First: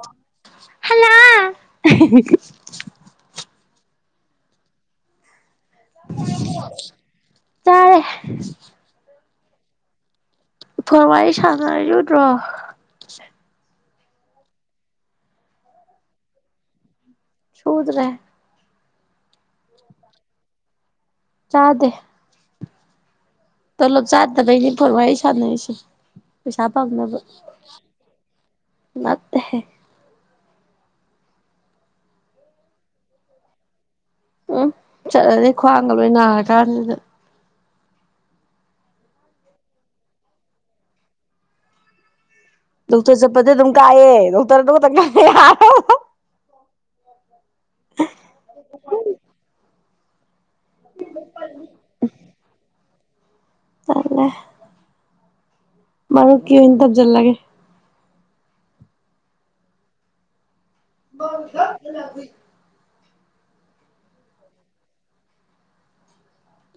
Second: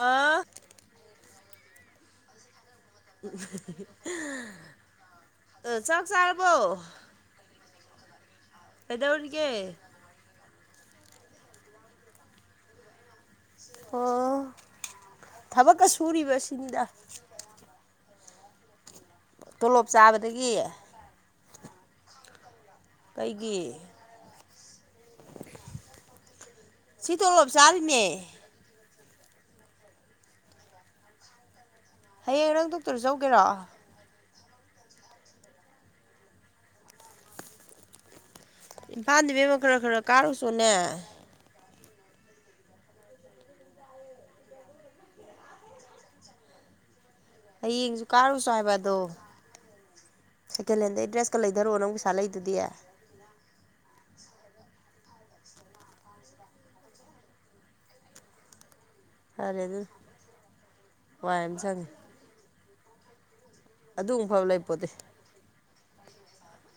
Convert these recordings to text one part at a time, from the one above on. ꯑꯥ hello ꯆꯛ ꯆꯥꯔꯕꯣ ꯆꯥꯔꯦ ꯀꯩꯗꯧꯔꯤꯒꯦ ꯐꯣꯟ ꯋꯥꯔꯤ ꯁꯅꯔꯤꯁꯦ ꯎꯗꯔꯣ ꯑꯣ ꯊꯕꯛꯀ ꯁꯨꯔꯤꯕꯁꯤꯅꯤꯗ ꯁꯨꯗ꯭ꯔꯦ ꯇꯣꯂꯣꯞ ꯆꯥꯕꯗꯒꯤ ꯆꯥꯗꯦ ꯀꯩꯒꯤ ꯄꯨꯂꯞ ꯆꯥꯠꯗꯒꯩꯅꯤ ꯐꯔꯋꯥ ꯑꯩ ꯁꯥꯟꯅꯁꯦ ꯄꯩꯁꯥ ꯄꯥꯝ ꯁꯤ ꯇꯣꯂꯣꯞ ꯆꯥꯔꯤꯅꯦ ꯅꯠꯇꯦ ꯍꯌꯦꯡ ꯅꯪ ꯗꯣꯛꯇꯔ ꯆꯠꯂꯨꯒꯦꯔꯣ ꯎꯝ ꯆꯠꯂꯅꯤ ꯈ꯭ꯋꯥꯡꯒ ꯂꯣꯏ ꯅꯥꯔ ꯀꯥꯟꯁꯤꯗ ꯏꯝꯐꯥꯟꯗꯕꯦꯝꯃ ꯈꯔ ꯈꯔ ꯀꯥꯔꯨꯆꯣꯅꯦ ꯗꯣꯛꯇꯔ ꯆꯠꯄꯗꯤ ꯑꯗꯨꯝ ꯀꯥꯏꯑ ꯗꯣꯛꯇꯔ ꯑꯗꯨ ꯈꯛꯇꯪ ꯉꯥꯏ ꯍꯌꯦꯡꯁꯨ ꯀꯥꯔꯨꯆꯣ ꯍꯥꯏꯕ ꯑꯗꯣ ꯁꯦꯀꯦꯟ ꯍꯦꯟꯗꯩ ꯗ꯭ꯔꯦꯁꯀ ꯂꯩꯙꯔꯛꯑꯣ ꯅꯪ ꯄꯩꯁꯥ ꯂꯩꯗꯨꯗꯤ ꯇꯂꯦ [inaudible] ꯃꯔꯨꯞꯀꯤ ꯑꯣꯏꯅ ꯊꯝꯖꯦꯜꯂꯒꯦ ꯐꯔꯦ ꯑꯗꯨ ꯂ [inaudible] ꯑꯗꯨꯒꯨꯝꯕ ꯐꯕ ꯂꯩꯄꯣꯠꯇꯗꯤ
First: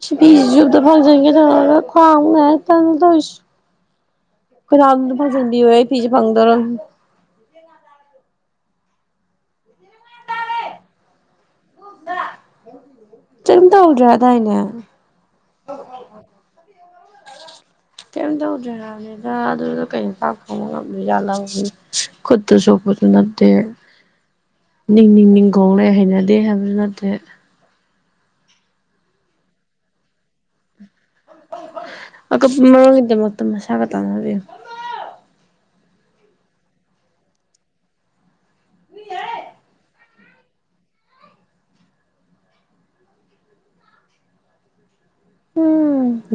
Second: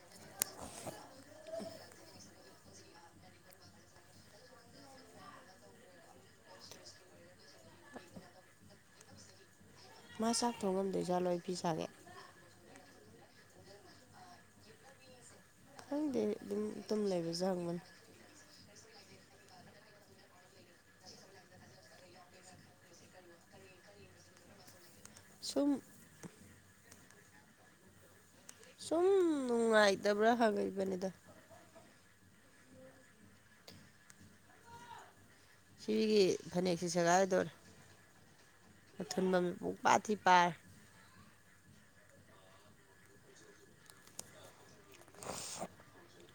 ꯁꯤ ꯐꯤꯁꯤꯁꯨ ꯐꯪꯖꯟꯒꯦ ꯇꯧꯔꯒ ꯈ꯭ꯋꯥꯡ ꯑꯃꯨꯛ ꯅꯥꯏ ꯇꯦꯔꯤꯁꯤ ꯀꯗꯥꯝꯅ ꯐꯖꯟꯗꯤ ꯐꯤꯖ ꯐꯪꯗꯔꯣ ꯃꯥ ꯆꯥꯛ ꯊꯣꯡ ꯉꯝꯗꯣꯏꯖꯠꯂꯣ ꯑꯩ ꯄꯤ ꯁꯥꯒꯦ ꯀꯩꯝ ꯇꯧꯗ꯭ꯔꯦ ꯗꯥꯏꯅꯦ ꯈꯪꯗꯦ ꯑꯗꯨꯝ ꯇꯨꯝ ꯂꯩꯕꯁꯨ ꯍꯪꯕꯅꯤ ꯀꯝ ꯇꯧꯗꯦꯗꯥ ꯑꯗꯨꯗ ꯑꯗꯨꯗ ꯀꯩ ꯄꯥꯛ ꯐꯪꯕ ꯉꯝꯗꯖꯠꯂꯝ ꯈꯨꯠꯇꯨ ꯁꯣꯛꯄꯁꯨ ꯅꯠꯇꯦ ꯎꯝ [inaudible] ꯅꯤꯡ ꯅꯤꯡ ꯅꯤꯡ ꯈꯣꯡ ꯂꯩꯔꯦ ꯍꯩꯅꯗꯦ ꯌꯥꯝꯅꯥ ꯅꯠꯇꯦ ꯁꯨꯝ ꯅꯨꯡꯉꯥꯏꯇꯕ꯭ꯔꯥ ꯍꯪꯉꯛꯏꯕꯅꯤꯗ ꯑꯀꯨꯞꯄꯥ ꯃꯔꯣꯟꯒꯤꯗꯃꯛꯇ ꯃꯁꯥꯒ ꯇꯥꯟꯅꯕꯤꯌꯨ ꯁꯤꯒꯤ ꯐꯅꯦꯛꯁꯤ ꯁꯦꯒꯥꯏꯗꯧꯔꯦ ꯑꯊꯨꯟꯕ ꯃꯤꯄꯨꯡ ꯄꯥꯊꯤ ꯄꯥꯏꯔꯦ [inaudible]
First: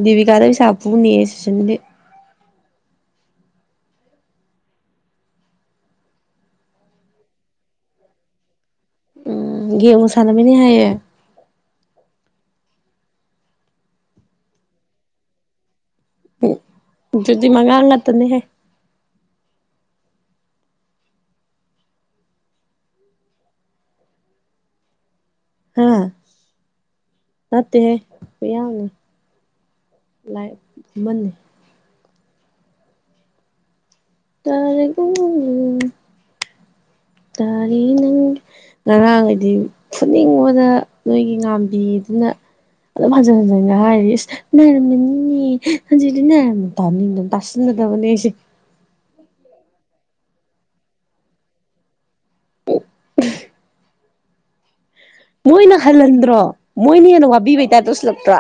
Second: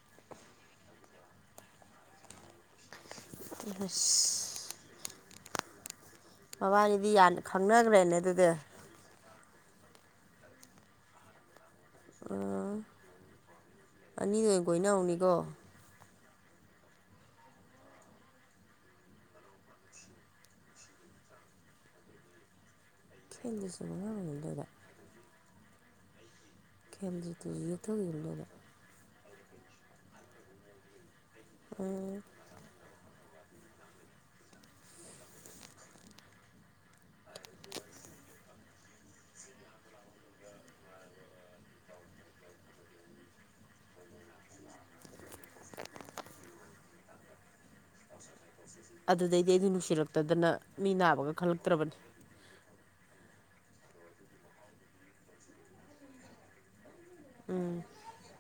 ꯗꯤꯕꯤꯀꯥ ꯅꯪ ꯁꯥꯔ ꯐꯨꯅꯦꯌꯦ ꯁꯨꯁꯤꯟꯒꯤ ꯄꯁ [inaudible] ꯃꯕꯥꯅꯤꯗꯤ ꯌꯥꯝ ꯈꯪꯅꯈ꯭ꯔꯦꯅꯦ ꯑꯗꯨꯗꯤ ꯎꯝ ꯒꯦꯝ ꯁꯥꯟꯅꯃꯤꯅꯩ ꯍꯥꯏꯌꯦ ꯑꯥ ꯑꯅꯤꯗ ꯑꯣꯏꯅ ꯀꯣꯏꯅꯍꯧꯅꯤꯀꯣ ꯎꯝ ꯑꯗꯨꯗꯤ ꯃꯉꯥꯡ ꯉꯥꯛꯇꯅꯤꯍꯦ ꯐꯦꯟꯗꯁꯤꯕꯅ ꯑꯉ ꯂꯩꯗ [inaudible] ꯎꯝ ꯈꯦꯝꯖꯤꯠꯇꯨꯁꯨ ꯅꯥꯇꯦꯍꯦ ꯌꯨꯝꯊꯪ ꯌꯨꯝꯗꯩꯔ ꯃꯌꯥꯡꯅꯤ ꯂꯥꯛ ꯅꯝꯃꯤ ꯎꯝ ꯇꯔꯒ ꯇꯔꯦꯅ ꯉꯔꯥꯡꯒꯥꯗꯤ ꯐꯅꯤꯡꯕꯅ ꯅꯣꯏꯒꯤ ꯉꯥꯝꯕꯤꯗꯨꯅ ꯑꯗꯨꯝ ꯍꯟꯖꯤꯟ ꯍꯟꯖꯤꯟ ꯍꯥꯏꯔꯤ ꯅꯥꯔꯝꯃꯤꯅꯤꯅꯦ ꯍꯧꯖꯤꯗꯤ ꯅꯥꯔꯝ ꯊꯅꯤꯅ ꯇꯁꯤꯟꯟꯅꯗꯕꯅꯦꯁꯦ [inaudible] ꯑꯗꯨꯗꯩꯗꯤ ꯑꯩꯗꯨ ꯅꯨꯡꯁꯤꯔꯛꯇꯗꯅ ꯃꯤ ꯅꯥꯕꯒ ꯈꯜꯂꯛꯇ꯭ꯔꯕꯅꯤ ꯃꯣꯏꯅ ꯍꯜꯍꯟꯗ꯭ꯔꯣ ꯃꯣꯏꯅ ꯍꯦꯟꯅ ꯋꯥꯕꯤꯕꯩ ꯎꯝ ꯇꯞ ꯇꯧꯁꯤꯜꯂꯛꯇ꯭ꯔꯥ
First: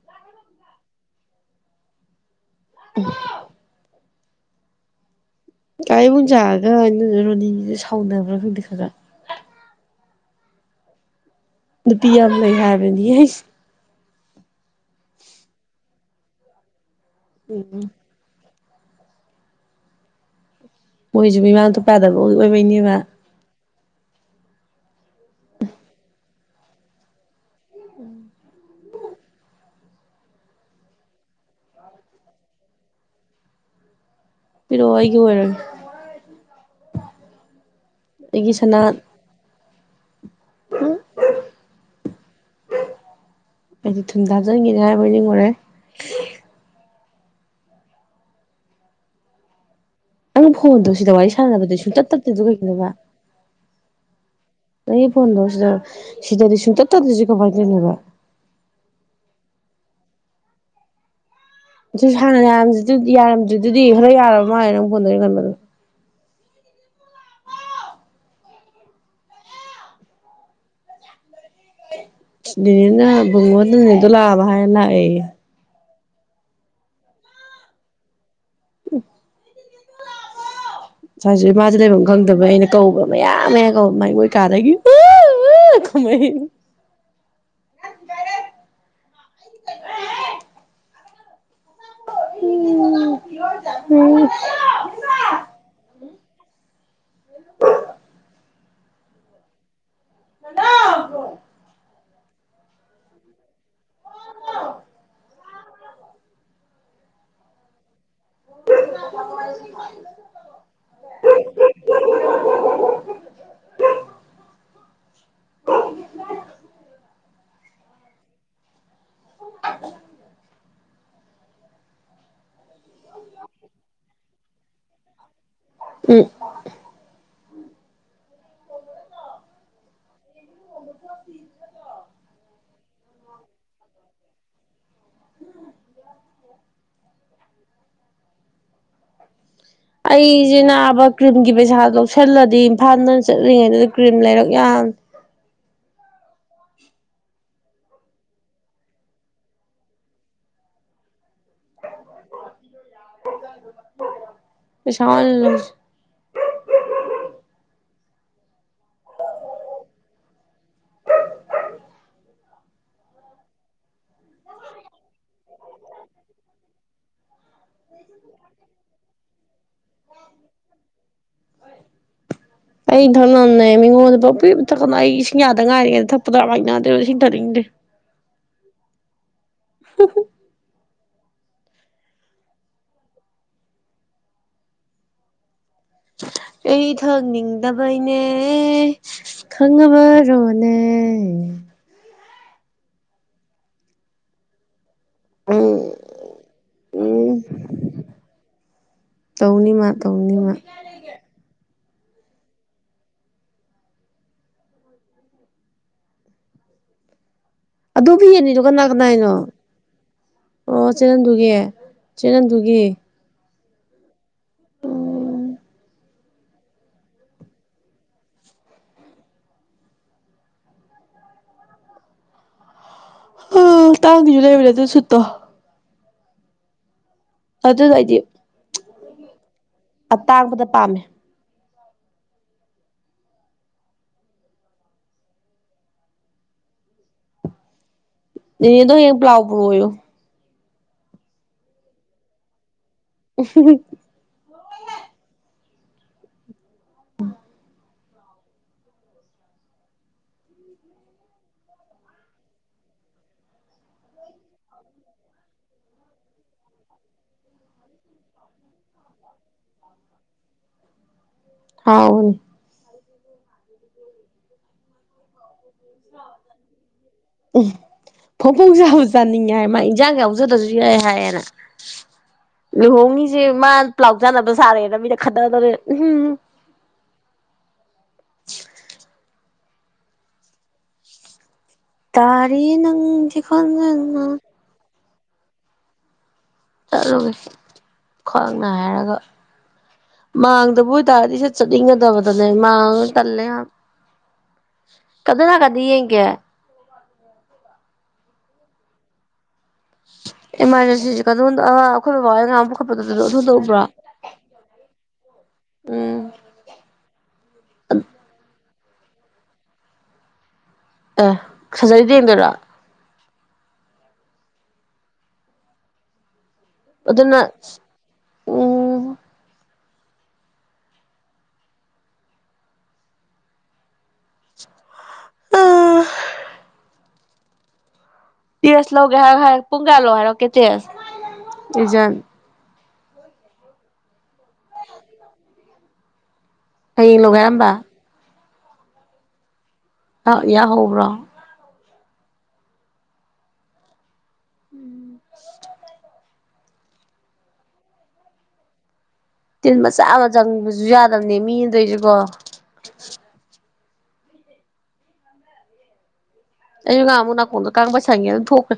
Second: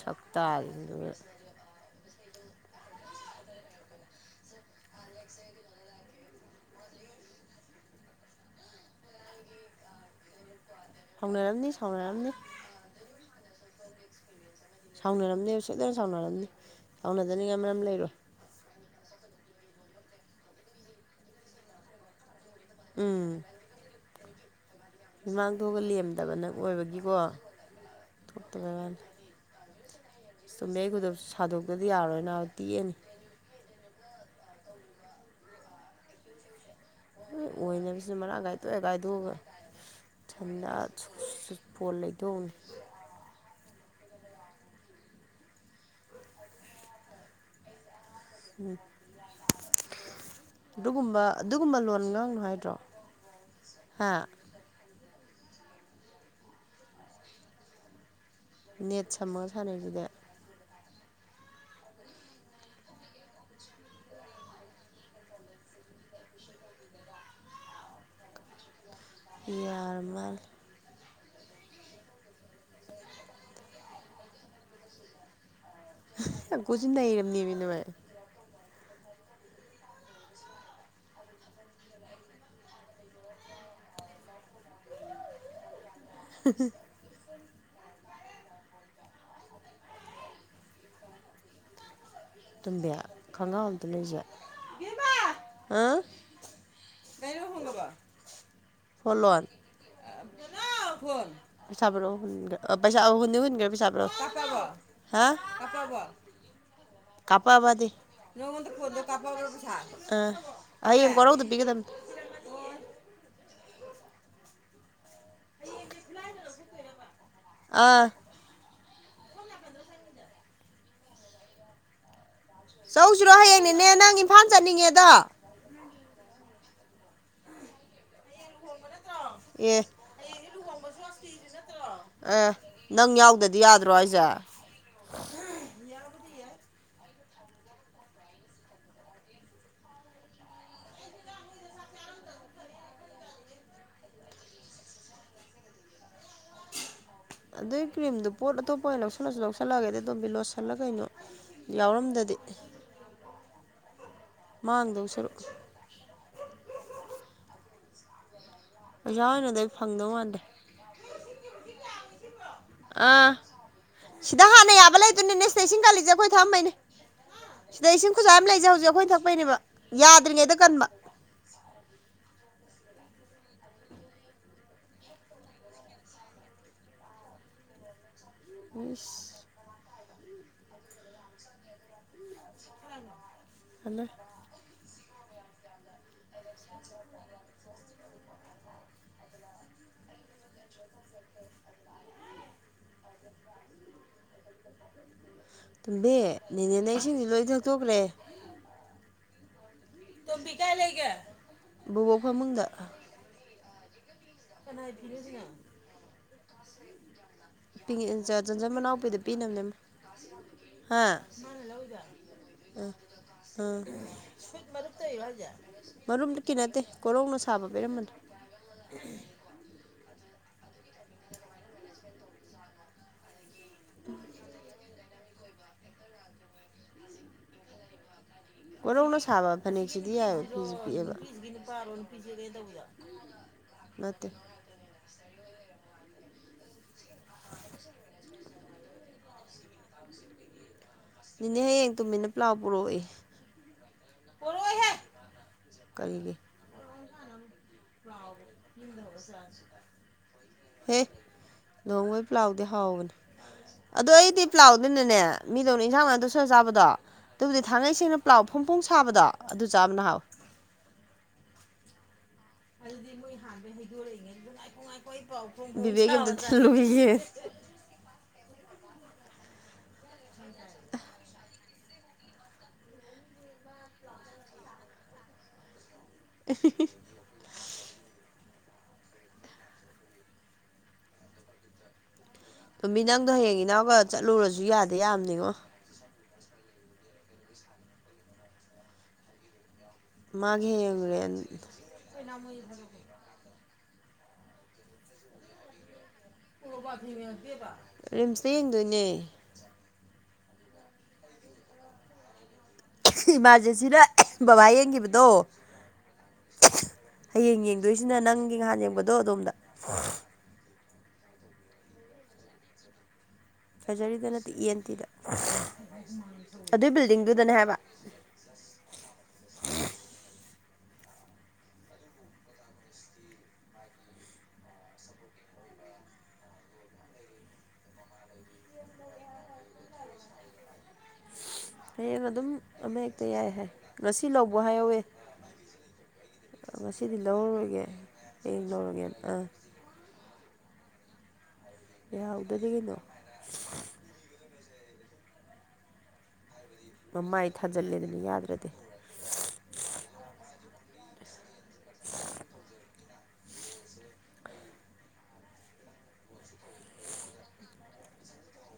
ꯁꯣꯛꯇꯥꯜ ꯎꯝ ꯑꯁ ꯀꯥ ꯏꯕꯣꯝꯆꯒ ꯏꯟꯗꯣꯝꯆꯥ ꯔꯣꯅꯤ ꯁꯥꯎꯅꯕ꯭ꯔ ꯈꯪꯗ ꯈꯥꯒꯥ ꯁꯥꯎꯅꯔꯝꯅꯤ ꯅꯨꯄꯤ ꯁꯥꯎꯅꯔꯝꯅꯤ ꯌꯝ ꯂꯩ ꯍꯥꯏꯕꯅꯤ ꯁꯥꯎꯅꯔꯝꯅꯦꯕ ꯁꯣꯏꯗꯅ ꯁꯥꯎꯅꯔꯝꯅꯤ ꯁꯥꯎꯅꯗꯅꯤꯡꯉꯥꯏ ꯃꯔꯝ ꯎꯝ ꯂꯩꯔꯣꯏ ꯃꯣꯏꯁꯨ ꯃꯤꯃꯥꯡ ꯊꯣꯛꯄꯥꯥ ꯌꯗꯕ ꯑꯣꯏꯕꯩꯅꯦꯕ ꯎꯝ ꯃꯤꯃꯥꯡ ꯊꯣꯛꯑꯒ ꯂꯦꯝꯗꯕꯅ ꯑꯣꯏꯕꯒꯤꯀꯣ ꯊꯣꯛꯇꯕꯩ ꯋꯥꯅꯤ ꯆꯨꯝꯃꯦ ꯑꯩ ꯈꯨꯗꯣꯞꯁꯦ ꯁꯥꯗꯣꯛꯇꯗꯤ ꯌꯥꯔꯣꯏꯅꯥꯕ ꯇꯤꯛꯑꯅꯤ ꯄꯤꯔꯣ ꯑꯩꯒꯤ ꯑꯣꯏꯔꯒꯦ ꯍꯣꯏ ꯑꯣꯏꯅꯕꯖꯨ ꯃꯔꯥꯡ ꯑꯩꯒꯤ ꯀꯥꯏ ꯊꯣꯛ ꯁꯅꯥ ꯍꯦꯛ ꯀꯥꯏꯊꯣꯛꯑꯒ ꯊꯝꯅ ꯐꯣꯜ ꯂꯩꯊꯣꯛꯎꯅꯤ ꯑꯩꯗꯤ ꯊꯨꯟꯗ ꯍꯥꯞꯆꯤꯟꯒꯦꯅꯦ ꯍꯥꯏꯕꯣꯏ ꯅꯤꯡꯉꯣꯔꯦ [unintelligible] ꯎꯝ ꯅꯪ ꯐꯣꯟꯗꯣ ꯁꯤꯗ ꯑꯗꯨꯒꯨꯝꯕ ꯋꯥꯔꯤ ꯁꯥꯟꯅꯕꯗꯤ ꯑꯗꯨꯒꯨꯝꯕ ꯂꯣꯟ ꯁꯨꯡꯇꯠ ꯉꯥꯡꯅꯨ ꯇꯠꯇꯦꯗꯣ ꯍꯥꯏꯗ꯭ꯔꯣ ꯀꯩꯒꯤꯅꯣꯕ ꯍꯥ ꯅꯪꯒꯤ ꯐꯣꯟꯗꯧ ꯁꯤꯗ ꯁꯤꯗꯗꯤ ꯁꯨꯡꯇꯠꯇ ꯇꯠꯗꯔꯤꯁꯦ ꯀꯃꯥꯏꯟ ꯇꯧꯔꯤꯅꯣꯕ ꯅꯦꯠ ꯁꯝꯃ ꯁꯥꯅꯩꯖꯤꯗꯤ ꯑꯗꯨ ꯍꯥꯟꯅ ꯌꯥꯔꯝꯁꯤꯗꯤ ꯌꯥꯔꯝꯗ꯭ꯔꯔꯤꯗꯨꯗꯤ ꯈꯔ ꯌꯥꯔꯕ ꯃꯥꯜꯂꯦ ꯅꯪ ꯐꯣꯟꯗꯔꯤ ꯈꯟꯕꯗꯣ ꯌꯥꯔꯃꯜꯂꯦ ꯅꯦꯅꯦꯅ ꯕꯨꯡꯉꯣ ꯑꯗꯨꯅꯤꯗꯣ ꯂꯥꯕ ꯍꯥꯏ ꯂꯥꯛꯑꯦꯌꯦ ꯑꯒꯣꯖꯦ ꯅꯩꯔꯝꯅꯦꯃꯦ ꯅꯣꯏ [unintelligible] ꯉꯁꯥꯏꯁꯨ ꯃꯥꯥꯁꯦ ꯂꯩꯐꯝ ꯈꯪꯗꯕ ꯑꯩꯅ ꯀꯧꯕ ꯃꯌꯥꯝ ꯃꯌꯥꯝ ꯀꯧꯕ ꯃꯒꯣꯏ ꯀꯥꯗꯒꯤ ꯈꯨꯝꯃꯛꯏ [unintelligible] ꯇꯨꯝꯕꯤ ꯈꯣꯡꯒ꯭ꯔꯥꯎ ꯑꯃꯝꯇ ꯂꯩꯖꯦ ꯎꯝ ꯏꯕꯦꯝꯃ ꯍꯥ ꯀꯩꯅꯣ ꯅꯪ ꯐꯣꯟ ꯇꯧꯕꯔꯥ ꯐꯣꯜꯂꯣꯟ ꯅꯥꯅꯥꯎ [unintelligible] ꯀꯄꯥꯕꯗꯤ ꯅꯉꯣꯟꯗ ꯐꯣꯟꯗ ꯀꯥꯞꯄꯥꯕ ꯕ ꯄꯩꯁꯥ ꯍꯌꯦꯡ ꯋꯔꯧꯗ ꯄꯤꯒꯗꯕꯅꯤ ꯑꯥ [inaudible] ꯆꯧꯁꯤꯔꯣ ꯍꯌꯦꯡ ꯅꯦꯅꯦ ꯅꯪ ꯏꯝꯐꯥꯜ ꯆꯠꯅꯤꯡꯉꯦꯗꯣ ꯎꯝ ꯑꯦ ꯑꯥ ꯅꯪ ꯌꯥꯎꯗꯗꯤ ꯌꯥꯗ꯭ꯔꯣ ꯍꯥꯏꯖꯦ ꯌꯥꯕꯨꯗꯤ ꯌꯥꯏ [inaudible] ꯑꯩꯁꯦ ꯅꯥꯕ ꯀ꯭ꯔꯤꯝꯒꯤ ꯄꯩꯁꯥ ꯂꯧꯁꯜꯂꯗꯤ ꯏꯝꯐꯥꯜꯗ ꯆꯠꯂꯤꯉꯩꯗꯨꯗ ꯀ꯭ꯔꯤꯝ ꯂꯩꯔꯛ ꯌꯥꯕꯅꯤ ꯑꯗꯨꯏ ꯀ꯭ꯔꯤꯝꯗꯨ ꯄꯣꯠ ꯑꯇꯣꯞꯄ ꯑꯣꯏꯅ ꯂꯧꯁꯜꯂꯁꯨ ꯂꯧꯁꯜꯂꯑꯒꯦꯗ ꯇꯣꯝꯕꯤ ꯂꯣꯁꯜꯂ ꯀꯩꯅꯣ ꯌꯥꯎꯔꯝꯗꯗꯤ ꯄꯩꯁꯥ ꯃꯥꯡꯗꯧ ꯑꯣꯏꯅ ꯁꯔꯨꯛ ꯂꯧꯁꯤ ꯄꯩꯁꯥ ꯑꯣꯏꯅꯗꯤ ꯑꯩ ꯐꯪꯗꯧ ꯃꯥꯟꯗꯦ ꯑꯥ ꯁꯤꯗ ꯍꯥꯟꯅ ꯌꯥꯕ ꯂꯩꯗꯨꯅꯦ ꯁꯤꯗ ꯏꯁꯤꯡ ꯀꯥꯂꯤꯖꯦ ꯑꯩꯈꯣꯏ ꯊꯛꯑꯝꯕꯅꯦ ꯁꯤꯗ ꯏꯁꯤꯡ ꯈꯨꯖꯥꯏ ꯑꯃ ꯂꯩꯖꯩ ꯍꯧꯖꯤꯛ ꯑꯩꯈꯣꯏꯅ ꯊꯛꯄꯩꯅꯦꯕ ꯌꯥꯗ꯭ꯔꯤꯉꯩꯗ ꯀꯟꯕ [inaudible] ꯑꯩ ꯊꯛꯅꯕꯅꯦ ꯃꯤꯉꯣꯟꯗ ꯄꯥꯎꯄꯤꯗ ꯄꯤꯊꯛꯀꯥꯅꯨ ꯑꯩ ꯏꯁꯤꯡ ꯌꯥꯗ ꯉꯥꯏꯔꯤꯉꯩꯗ ꯊꯛꯄꯗꯣ ꯌꯝ ꯍꯩꯅꯥꯗꯦ ꯏꯁꯤꯡ ꯊꯅꯤꯡꯗꯦ ꯏꯁ [unintelligible] ꯍꯜꯂꯣ ꯑꯩ ꯏ ꯊꯪꯅꯤꯡ ꯂꯕꯩꯅꯦ ꯈꯉꯕ ꯔꯣꯅꯦ ꯑꯥꯏ ꯎꯝ ꯇꯨꯝꯗꯦ ꯅꯦꯅꯦꯅꯦ ꯏꯁꯤꯡꯁ ꯎꯝ ꯂꯣꯏ ꯊꯛꯇꯣꯛꯈ꯭ꯔꯦ ꯇꯧꯅꯤꯃ ꯇꯤ ꯇꯧꯅꯤꯃ ꯀꯥꯏ ꯂꯩꯒ ꯕꯕꯣꯛ ꯐ ꯃꯗ ꯀꯅꯥꯏ ꯐꯤꯅ ꯁꯤꯒ ꯑꯗꯨ ꯐꯤ ꯑꯅꯤꯗꯣ ꯟꯆꯟ ꯀꯅꯥ ꯃꯅꯥꯎꯄꯤꯗ ꯀꯅꯥꯏꯅꯣ ꯄꯤꯅꯕꯅꯦꯅ ꯑꯣ ꯍꯥ ꯆꯦꯅꯟꯗꯨꯒꯤ ꯆꯦꯅꯟꯗꯨꯒꯤ ꯎ ꯑ ꯁꯨꯠ ꯃꯔ ꯇꯣꯏꯂꯖ ꯃꯔꯨꯝꯗꯨꯛꯀꯤ ꯅꯠꯇꯦ ꯀꯣꯔꯧꯅ ꯁꯥꯕ ꯄꯤꯔꯝꯕꯅꯣ [unintelligible] ꯎ ꯇꯥꯡꯒꯤꯁꯨ ꯂꯩꯕ꯭ꯔꯥ ꯑꯗꯨ ꯁꯨꯠꯇꯣ ꯑꯗꯨ ꯍꯥꯏꯗꯤ ꯋꯥꯔꯧꯅ ꯁꯥꯕ ꯐꯅꯦꯛꯁꯤꯗꯤ ꯌꯥꯏꯑꯕ ꯄꯤꯁꯤ ꯄꯥꯝꯃꯦ ꯄꯤꯛꯑꯦꯕ ꯅꯤ ꯄꯥꯔꯣ ꯄꯧꯠꯇ [unintelligible] ꯏꯅꯦꯗꯣ ꯍꯡ ꯄ꯭ꯂꯥꯎ ꯄꯨ꯭ꯔꯨ ꯑꯣꯏꯌꯨ ꯅꯅꯦ ꯍꯌꯦꯡ ꯇꯨꯃꯤꯟꯅ ꯄ꯭ꯂꯥꯎ ꯄꯨꯔꯛꯏꯦ ꯎꯝ ꯀꯒꯦ ꯑ ꯍꯥꯎꯗ ꯍꯁ ꯔ ꯍꯦ. ꯅꯣꯡꯃꯣꯏ ꯄ ꯂꯥꯎꯗꯦ ꯍꯥꯎꯕꯅꯦ ꯑꯗꯣ ꯑꯩꯗꯤ ꯄ ꯂꯥꯎꯗꯣꯏꯅꯅꯦ ꯃꯤꯗꯧꯅ ꯏꯟꯁꯥꯡ ꯅꯥꯗ ꯁꯔ ꯆꯥꯕꯗꯣ ꯑꯗꯨꯕꯨꯗꯤ ꯊꯥꯡꯅꯩ ꯁꯦꯡꯅ ꯄ꯭ꯂꯥꯎ ꯐꯨꯝ ꯐꯣꯡ ꯁꯥꯕꯗꯣ ꯑꯗꯨ ꯆꯥꯕ. ꯅ ꯍꯥꯎꯋꯏ ꯍꯥꯎꯅꯤ ꯕꯤꯕꯦꯀ ꯑꯗꯨꯗ ꯆꯂꯨꯒꯤꯦ ꯐꯣꯡ ꯐꯣꯡꯁꯕ ꯆꯥꯅꯤꯡꯉꯦ ꯍꯥꯏ ꯃꯥ ꯏꯟꯖꯥꯡ ꯌꯥꯎꯖꯗ꯭ꯔꯁꯨ ꯌꯥꯏ ꯍꯥꯏꯌꯦꯅ ꯂꯨꯍꯣꯡꯉꯤꯁꯦ ꯃꯥ ꯂꯥꯎ ꯆꯅꯕ ꯁꯥꯔꯦꯗ ꯃꯤꯗ ꯈꯊꯗꯧꯔꯦ ꯎꯝ ꯑꯦ ꯇꯥꯔꯤ ꯑꯗꯨ ꯃꯤ ꯅꯪꯗꯣ ꯅꯪꯁꯦ ꯍꯌꯦꯡ ꯏꯅꯥꯎꯒ ꯈꯪꯖꯅ ꯆꯠꯂꯨꯔꯁꯨ ꯌꯥꯗꯦ ꯌꯥꯝꯅꯤꯉꯣ ꯆꯠ. ꯂꯨꯒꯦ ꯈ꯭ꯡꯅ ꯍꯥꯏꯔꯒ ꯃꯥꯒꯤ ꯃꯥꯡꯗꯕ ꯍꯌꯦꯡ ꯔꯦꯟ ꯑꯣꯏꯇꯥꯥꯔꯗꯤ ꯁꯦ ꯆꯠꯅꯤꯡꯒꯗꯕꯗꯅꯦ ꯃꯥꯡ ꯇꯜꯂꯦ ꯀꯗꯅ ꯀꯗꯤ ꯏ ꯀꯌꯥ ꯔꯤꯝ. ꯁꯇ ꯌꯦꯡꯗꯣꯏꯅꯦ ꯏꯃ. ꯔꯖꯦꯟꯁꯤ ꯀꯣ ꯍꯈꯣꯏꯕꯥ ꯏꯃꯥꯔꯖꯦꯟꯁꯤꯅ ꯕꯕꯥ ꯌꯦꯡꯈꯤꯕꯗꯣ ꯎꯝ ꯍꯌꯦꯡ ꯌꯦꯡꯗꯣꯏꯁꯤꯅ ꯅꯪꯒꯤ ꯅꯍꯥꯟ ꯌꯦꯡꯕꯗꯣ ꯑꯗꯣꯝꯗ ꯑꯦ ꯁꯖꯔꯗ ꯌꯦꯡꯗꯣꯏꯔꯥ ꯐꯖ. ꯔꯤꯗ ꯅꯠꯇꯦ ꯏꯟ ꯇꯤꯗ ꯑꯗꯨꯏ ꯑꯗꯨ. ꯑꯗꯨꯅ ꯕꯤꯜꯗꯤꯡꯗꯨꯗꯅꯦ ꯍꯥꯏꯕ ꯎꯝ ꯑꯥ ꯇꯦꯔꯁ ꯂꯧꯒꯦ ꯍꯥꯏꯔꯣ ꯍꯥꯏꯔꯣ ꯄꯨꯡ ꯀ ꯂꯧꯣ ꯍꯥꯏꯔꯣ ꯀꯩꯦ ꯑꯁꯦ ꯍꯌꯦꯡ ꯑꯗꯨꯝ ꯑꯃ ꯍꯦꯛꯇ ꯌꯥꯏ ꯍꯥꯏ ꯉꯁꯤ ꯂꯧꯕ ꯍꯥꯏꯍꯧꯋꯦ ꯉꯁꯤꯗꯤ ꯍꯌꯦꯡ ꯂꯧꯒꯦ ꯍꯥꯏꯔꯝꯕ ꯂꯧꯔꯔꯒꯦ ꯑꯩ ꯂꯧꯔꯒꯦ ꯑꯥ ꯑ ꯌꯥꯍꯧꯕ꯭ꯔꯣ ꯀ ꯌꯥꯎꯗꯗꯤ ꯀꯩꯅꯣ ꯎꯝ ꯃꯃꯥꯏ ꯊꯥꯖꯤꯜꯂꯦꯗꯅ ꯌꯥꯗ꯭ꯔꯗꯤ ꯇꯤꯟ ꯃꯆꯥ ꯑꯃ ꯆꯪꯕꯁꯨ ꯌꯥꯗꯕꯅꯦ ꯃꯤꯗꯩꯁꯨ ꯀꯣ ꯑꯩꯁꯨ ꯉꯥꯃꯨꯛ ꯅꯥꯀꯣꯡꯗ ꯀꯥꯡꯕ ꯁꯪꯉꯦ ꯑꯗꯨꯝ ꯊꯣꯛꯈ꯭ꯔꯦ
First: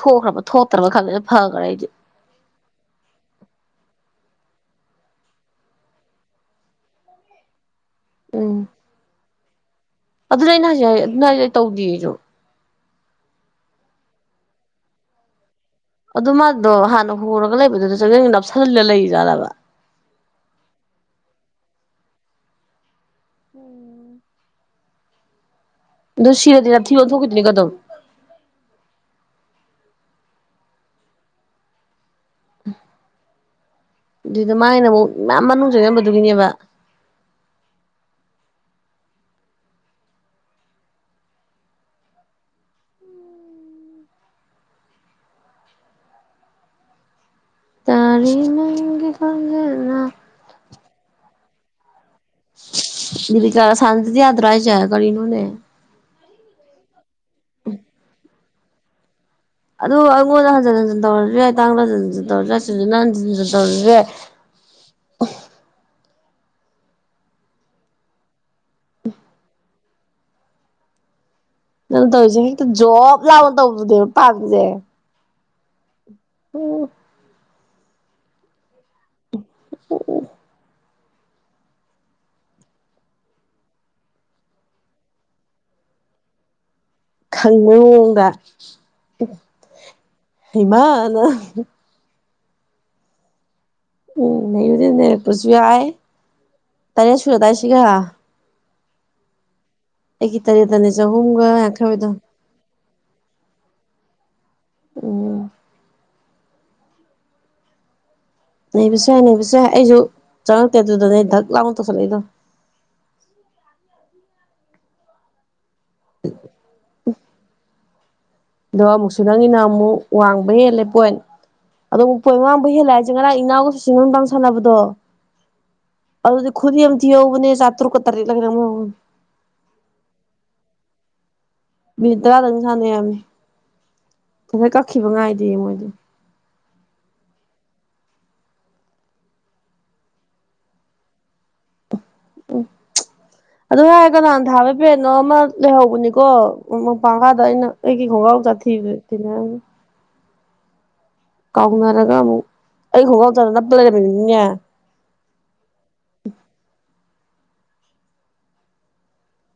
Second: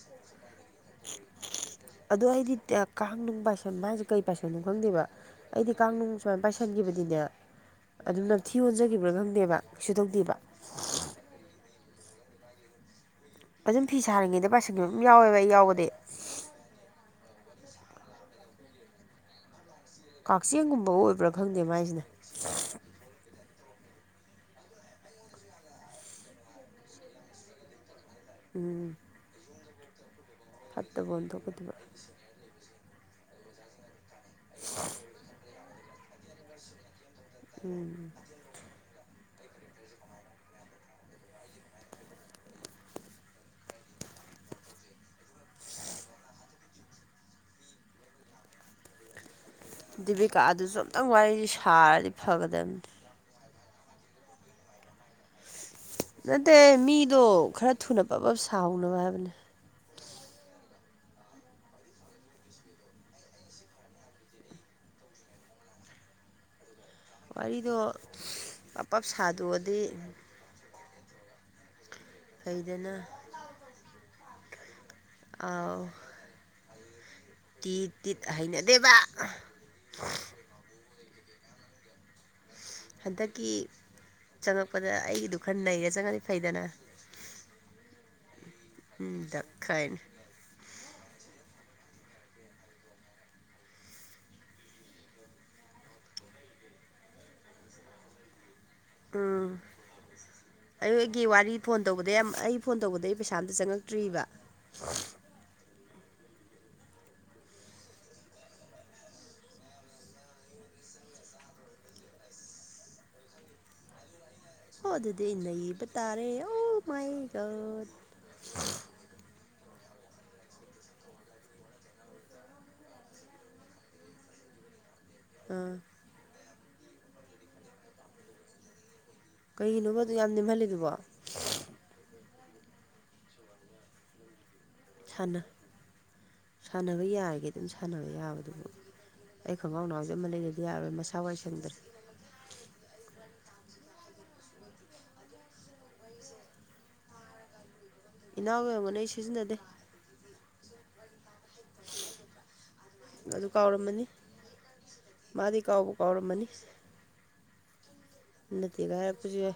ꯊꯣꯛꯈ꯭ꯔꯕ ꯊꯣꯛꯇ꯭ꯔꯕ ꯈꯜꯂꯦꯗ ꯐꯈ꯭ꯔꯦ ꯑꯩꯗꯤ ꯑꯗꯣ ꯑꯩꯗꯤ ꯀꯥꯡꯅꯨꯡ ꯄꯥꯏꯁꯟ ꯍꯥꯏꯁꯦ ꯀꯩ ꯄꯥꯏꯁꯟꯅꯣ ꯈꯪꯗꯦꯕ ꯑꯩꯗꯤ ꯀꯥꯡꯅꯨꯡ ꯁꯨꯃꯥꯏꯅ ꯄꯥꯏꯁꯟꯈꯤꯕꯗꯤꯅꯦ ꯑꯗꯨꯝ ꯅꯝꯊꯤ ꯑꯣꯣꯟꯖꯈꯤꯕ꯭ꯔꯥ ꯈꯪꯗꯦꯕ ꯀꯩꯁꯨ ꯇꯧꯗꯦꯕ ꯑꯗꯨꯗ ꯑꯩꯅ ꯍꯧꯖꯤꯛ ꯑꯗꯨꯗ ꯑꯩ ꯇꯧꯗꯦꯁꯨ ꯑꯗꯨꯝ ꯐꯤ ꯁꯥꯔꯅꯤꯡꯉꯦꯗ ꯄꯥꯔꯁꯟꯒꯤ ꯑꯗꯨꯝ ꯌꯥꯎꯋꯦꯕ ꯑꯩ ꯌꯥꯎꯒꯗꯤ ꯑꯗꯨ ꯃꯥꯗꯣ ꯍꯥꯟꯅ ꯍꯨꯔꯒ ꯂꯩꯕꯗꯨꯗ ꯆꯌꯦꯡ ꯅꯞꯁꯤꯜꯂ ꯂꯩꯖꯥꯕ ꯀꯛꯆꯤꯡꯒꯨꯝꯕ ꯑꯣꯏꯕ꯭ꯔꯥ ꯈꯪꯗꯦ ꯃꯥꯏꯁꯤꯅꯦ ꯎꯝ ꯑꯗꯣ ꯁꯤꯔꯗꯗꯤꯅ ꯊꯤꯕ ꯊꯣꯛꯈꯤꯣꯏꯅꯤꯒ ꯑꯗꯨꯝ ꯎꯝ ꯠꯇꯕꯗ ꯀꯗꯕ ꯑꯗꯨꯏꯗ ꯃꯥꯒꯤꯅ ꯑꯃꯨꯛ ꯌꯥꯝ ꯃꯅꯨꯡ ꯆꯂꯝꯝꯕꯗꯨꯒꯤꯅꯦꯕ ꯎꯝ ꯇꯔꯦ ꯅꯪꯒꯤ ꯈꯣꯟꯖꯦꯜꯅ ꯗꯤꯕꯤꯀꯥ ꯑꯗꯨꯁꯨ ꯑꯝꯇꯪ ꯋꯥꯔꯤꯗꯤ ꯁꯥꯔꯗꯤ ꯐꯒꯗꯝꯕꯅꯤ ꯗꯤ ꯀ ꯁꯥꯟꯗꯗꯤ ꯌꯥꯗ꯭ꯔ ꯍꯥꯏ ꯆꯒ ꯏꯅꯣꯅꯦ ꯅꯠꯇꯦ ꯃꯤꯗꯣ ꯈꯔ ꯊꯨꯅ ꯄꯕ ꯁꯥꯎꯅꯕ ꯍꯥꯏꯕꯅꯦ ꯑꯗꯨꯗꯣ ꯑꯩꯉꯣꯟꯗ ꯍꯟꯖꯤꯟ ꯍꯟꯖꯤꯟ ꯇꯧꯔꯨꯔꯦ ꯇꯥꯡꯗ ꯍꯟ ꯍꯟꯖꯤꯟ ꯇꯧꯔꯁꯤꯔꯦ ꯁꯤꯨꯖꯤꯅ ꯍꯟꯖꯤꯟ ꯍꯟꯖꯤꯟ ꯇꯧꯔꯦ ꯋꯥꯔꯤꯗꯣ ꯄ ꯄꯞ ꯁꯥꯗꯣꯛꯑꯗꯤ ꯅꯪ ꯇꯧꯔꯤꯁꯦ ꯍꯦꯛꯇ ꯐꯩꯗꯅ ꯖꯣꯕ ꯂꯥꯎꯅ ꯇꯧꯕꯗꯨꯅꯦꯕ ꯄꯥꯝꯃꯤꯁꯦ ꯑꯥꯎ ꯎꯝ ꯇꯤ ꯇꯤꯠ ꯍꯩꯅꯗꯦꯕ ꯍꯟꯗꯛꯀꯤ ꯆꯪꯉꯛꯄꯗ ꯑꯩꯒꯤꯗꯨ ꯈꯔ ꯅꯩꯔꯦ ꯆꯪꯉꯗꯤ ꯐꯩꯗꯅ ꯈꯪꯕꯑꯣꯡꯗ ꯎꯝ ꯗꯈꯤꯟ ꯏꯃꯥꯟ ꯎꯝ ꯅꯌꯨꯗꯤ ꯅꯔꯛꯄꯁꯨ ꯌꯥꯏ ꯇꯔꯦꯠ ꯁꯨꯨꯔꯗꯥꯏꯁꯤꯒ ꯎꯝ ꯑꯩꯒꯤ ꯇꯔꯦꯠꯇꯅꯦ ꯑꯩꯌꯣꯏꯒꯤ ꯆꯍꯨꯝꯒ ꯋꯥꯔꯤ ꯐꯣꯟ ꯌꯥꯡꯈꯩꯑꯣꯏꯗꯣ ꯇꯧꯕꯗ ꯌꯥꯝ ꯑꯩ ꯐꯣꯟ ꯇꯧꯕꯗ ꯑꯩ ꯄꯩꯁꯥ ꯑꯝꯇ ꯆꯪꯉꯛꯇ꯭ꯔꯤꯕ ꯎ ꯅꯩꯕꯁ ꯌꯥꯏ ꯅꯩꯕꯁ ꯌꯥꯦꯏ ꯑꯩꯁꯨ ꯆꯪꯉꯛꯇꯦ ꯑꯗꯨꯗꯅꯦ ꯑꯩ ꯙꯛ ꯂꯥꯛꯅ ꯇꯧꯁꯤꯜꯂꯛꯏꯗꯣ ꯑꯣ ꯑꯗꯨꯗꯤ ꯑꯩꯅ ꯏꯕ ꯇꯥꯔꯦ ꯑꯣ ꯃꯥꯏꯒꯠ ꯑꯗꯣ ꯑꯃꯨꯛꯁꯨ ꯅꯪꯒꯤꯅ ꯑꯃꯨꯛ ꯋꯥꯡꯕ ꯍꯦꯜꯂꯦ ꯄꯣꯏꯟ ꯑꯗꯣ ꯃꯛꯄꯣꯏ ꯉꯥꯡꯕꯨ ꯍꯦꯜꯂꯑꯏꯁꯦ ꯉꯔꯥꯡ ꯏꯅꯥꯎꯒꯁꯨ ꯥꯡ ꯁꯥꯟꯅꯕꯗꯣ ꯑꯥ ꯑꯗꯨꯗꯤ ꯈꯨꯗꯤ ꯑꯃ ꯊꯤꯍꯧꯕꯅꯦ ꯆꯥꯇꯔꯨꯛ ꯇꯔꯦꯠꯂꯒ ꯑꯃ ꯀꯩꯒꯤꯅꯣꯕꯗꯣ ꯌꯥꯝ ꯅꯦꯝꯍꯜꯂꯤꯕꯕꯣ ꯃꯤꯅꯤꯠ ꯇꯔꯥꯗꯪ ꯁꯥꯟꯅꯩꯔꯃꯤ ꯐꯇ ꯀꯛꯈꯤꯕ ꯁꯥꯟꯅ ꯉꯥꯏꯗꯦ ꯃꯣꯏꯗꯤ ꯁꯥꯟꯅꯕ ꯌꯥꯔꯤꯒꯦ ꯑꯗꯨꯝ ꯁꯥꯟꯅꯕ ꯌꯥꯕꯗꯨꯕꯨ ꯑꯩ ꯈꯣꯡꯒꯥꯎ ꯅꯥꯎꯁ ꯑꯃ ꯂꯩꯕꯗꯤ ꯌꯥꯔꯣꯏ ꯃꯁꯥ ꯋꯥꯏ ꯁꯪꯗ꯭ꯔꯦ ꯎꯝ ꯑꯗꯨ ꯌꯥꯔꯦ ꯀꯅꯥꯅ ꯊꯥꯕꯩ ꯄꯦꯠꯅꯣ ꯑꯃ ꯂꯩꯍꯧꯕꯅꯤꯀꯣ ꯃꯄꯥꯡꯒꯥꯗ ꯑꯩꯅ ꯑꯩꯒꯤ ꯣꯡꯒꯥꯥꯎ ꯏꯅꯥꯎꯒꯤ ꯆꯥꯊꯤ ꯑꯣꯏꯔꯝꯒꯅꯤ ꯑꯩ ꯀꯅ ꯁꯤꯖꯤꯟꯅꯗꯦ ꯀꯥꯎꯅꯔꯒ ꯑꯃꯨꯛ ꯑꯩ ꯑꯗꯨ ꯈꯣꯡꯒꯥꯎꯗꯔ ꯅꯞꯄ ꯀꯥꯎꯔꯝꯃꯅꯤ ꯂꯩꯔꯝꯃꯤꯅꯤꯅꯦ ꯃꯥꯗꯤ ꯀꯥꯎꯕꯨ ꯀꯧꯔ ꯃꯅꯤ ꯅꯠꯇꯒꯔ ꯄꯨꯁꯨꯦ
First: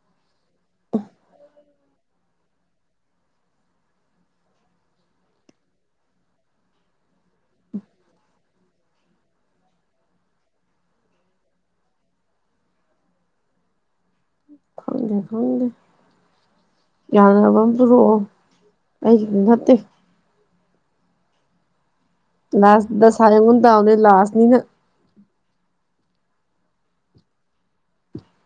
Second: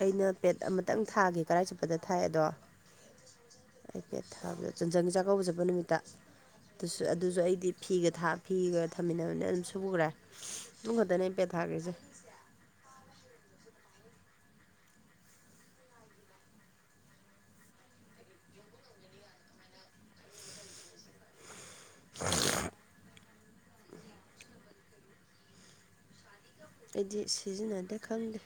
ꯑꯩꯅ ꯄꯦꯠ ꯑꯃꯇꯪ ꯊꯥꯒꯦ ꯀꯔꯥꯏ ꯆꯨꯞꯄꯗ ꯊꯥꯏ ꯑꯗꯣ ꯑꯩꯐꯦꯠ ꯊꯥꯕꯗꯣ ꯆꯟꯖꯪꯒꯤ ꯆꯥꯛꯀꯧꯕꯖꯄ ꯅꯨꯃꯤꯠꯇ ꯑꯗꯨꯁꯨ ꯑꯗꯨꯁꯨ ꯑꯩꯗꯤ ꯐꯤꯒꯥ ꯐꯤꯒ ꯊꯝꯃꯤꯟꯅꯕꯅꯤꯅ ꯑꯗꯨꯝ ꯁꯨꯈ꯭ꯔꯦ ꯑꯗꯨ ꯈꯛꯇꯅꯦ ꯏꯝꯄꯦ ꯊꯥꯒꯁꯦ ꯈꯪꯗꯦ ꯐꯪꯗꯦ ꯌꯥꯅꯕ ꯑꯃ ꯄꯨꯔꯛꯑꯣ ꯑꯩꯒꯤꯗꯤ ꯅꯠꯇꯦ ꯂꯥꯁꯗ ꯁꯥꯏꯝ ꯍꯗ ꯑꯣꯅꯤ ꯂꯥꯥꯁꯅꯤꯅ ꯑꯩꯗꯤ ꯁꯤꯖꯤꯟꯅꯗꯦ ꯈꯪꯗꯦ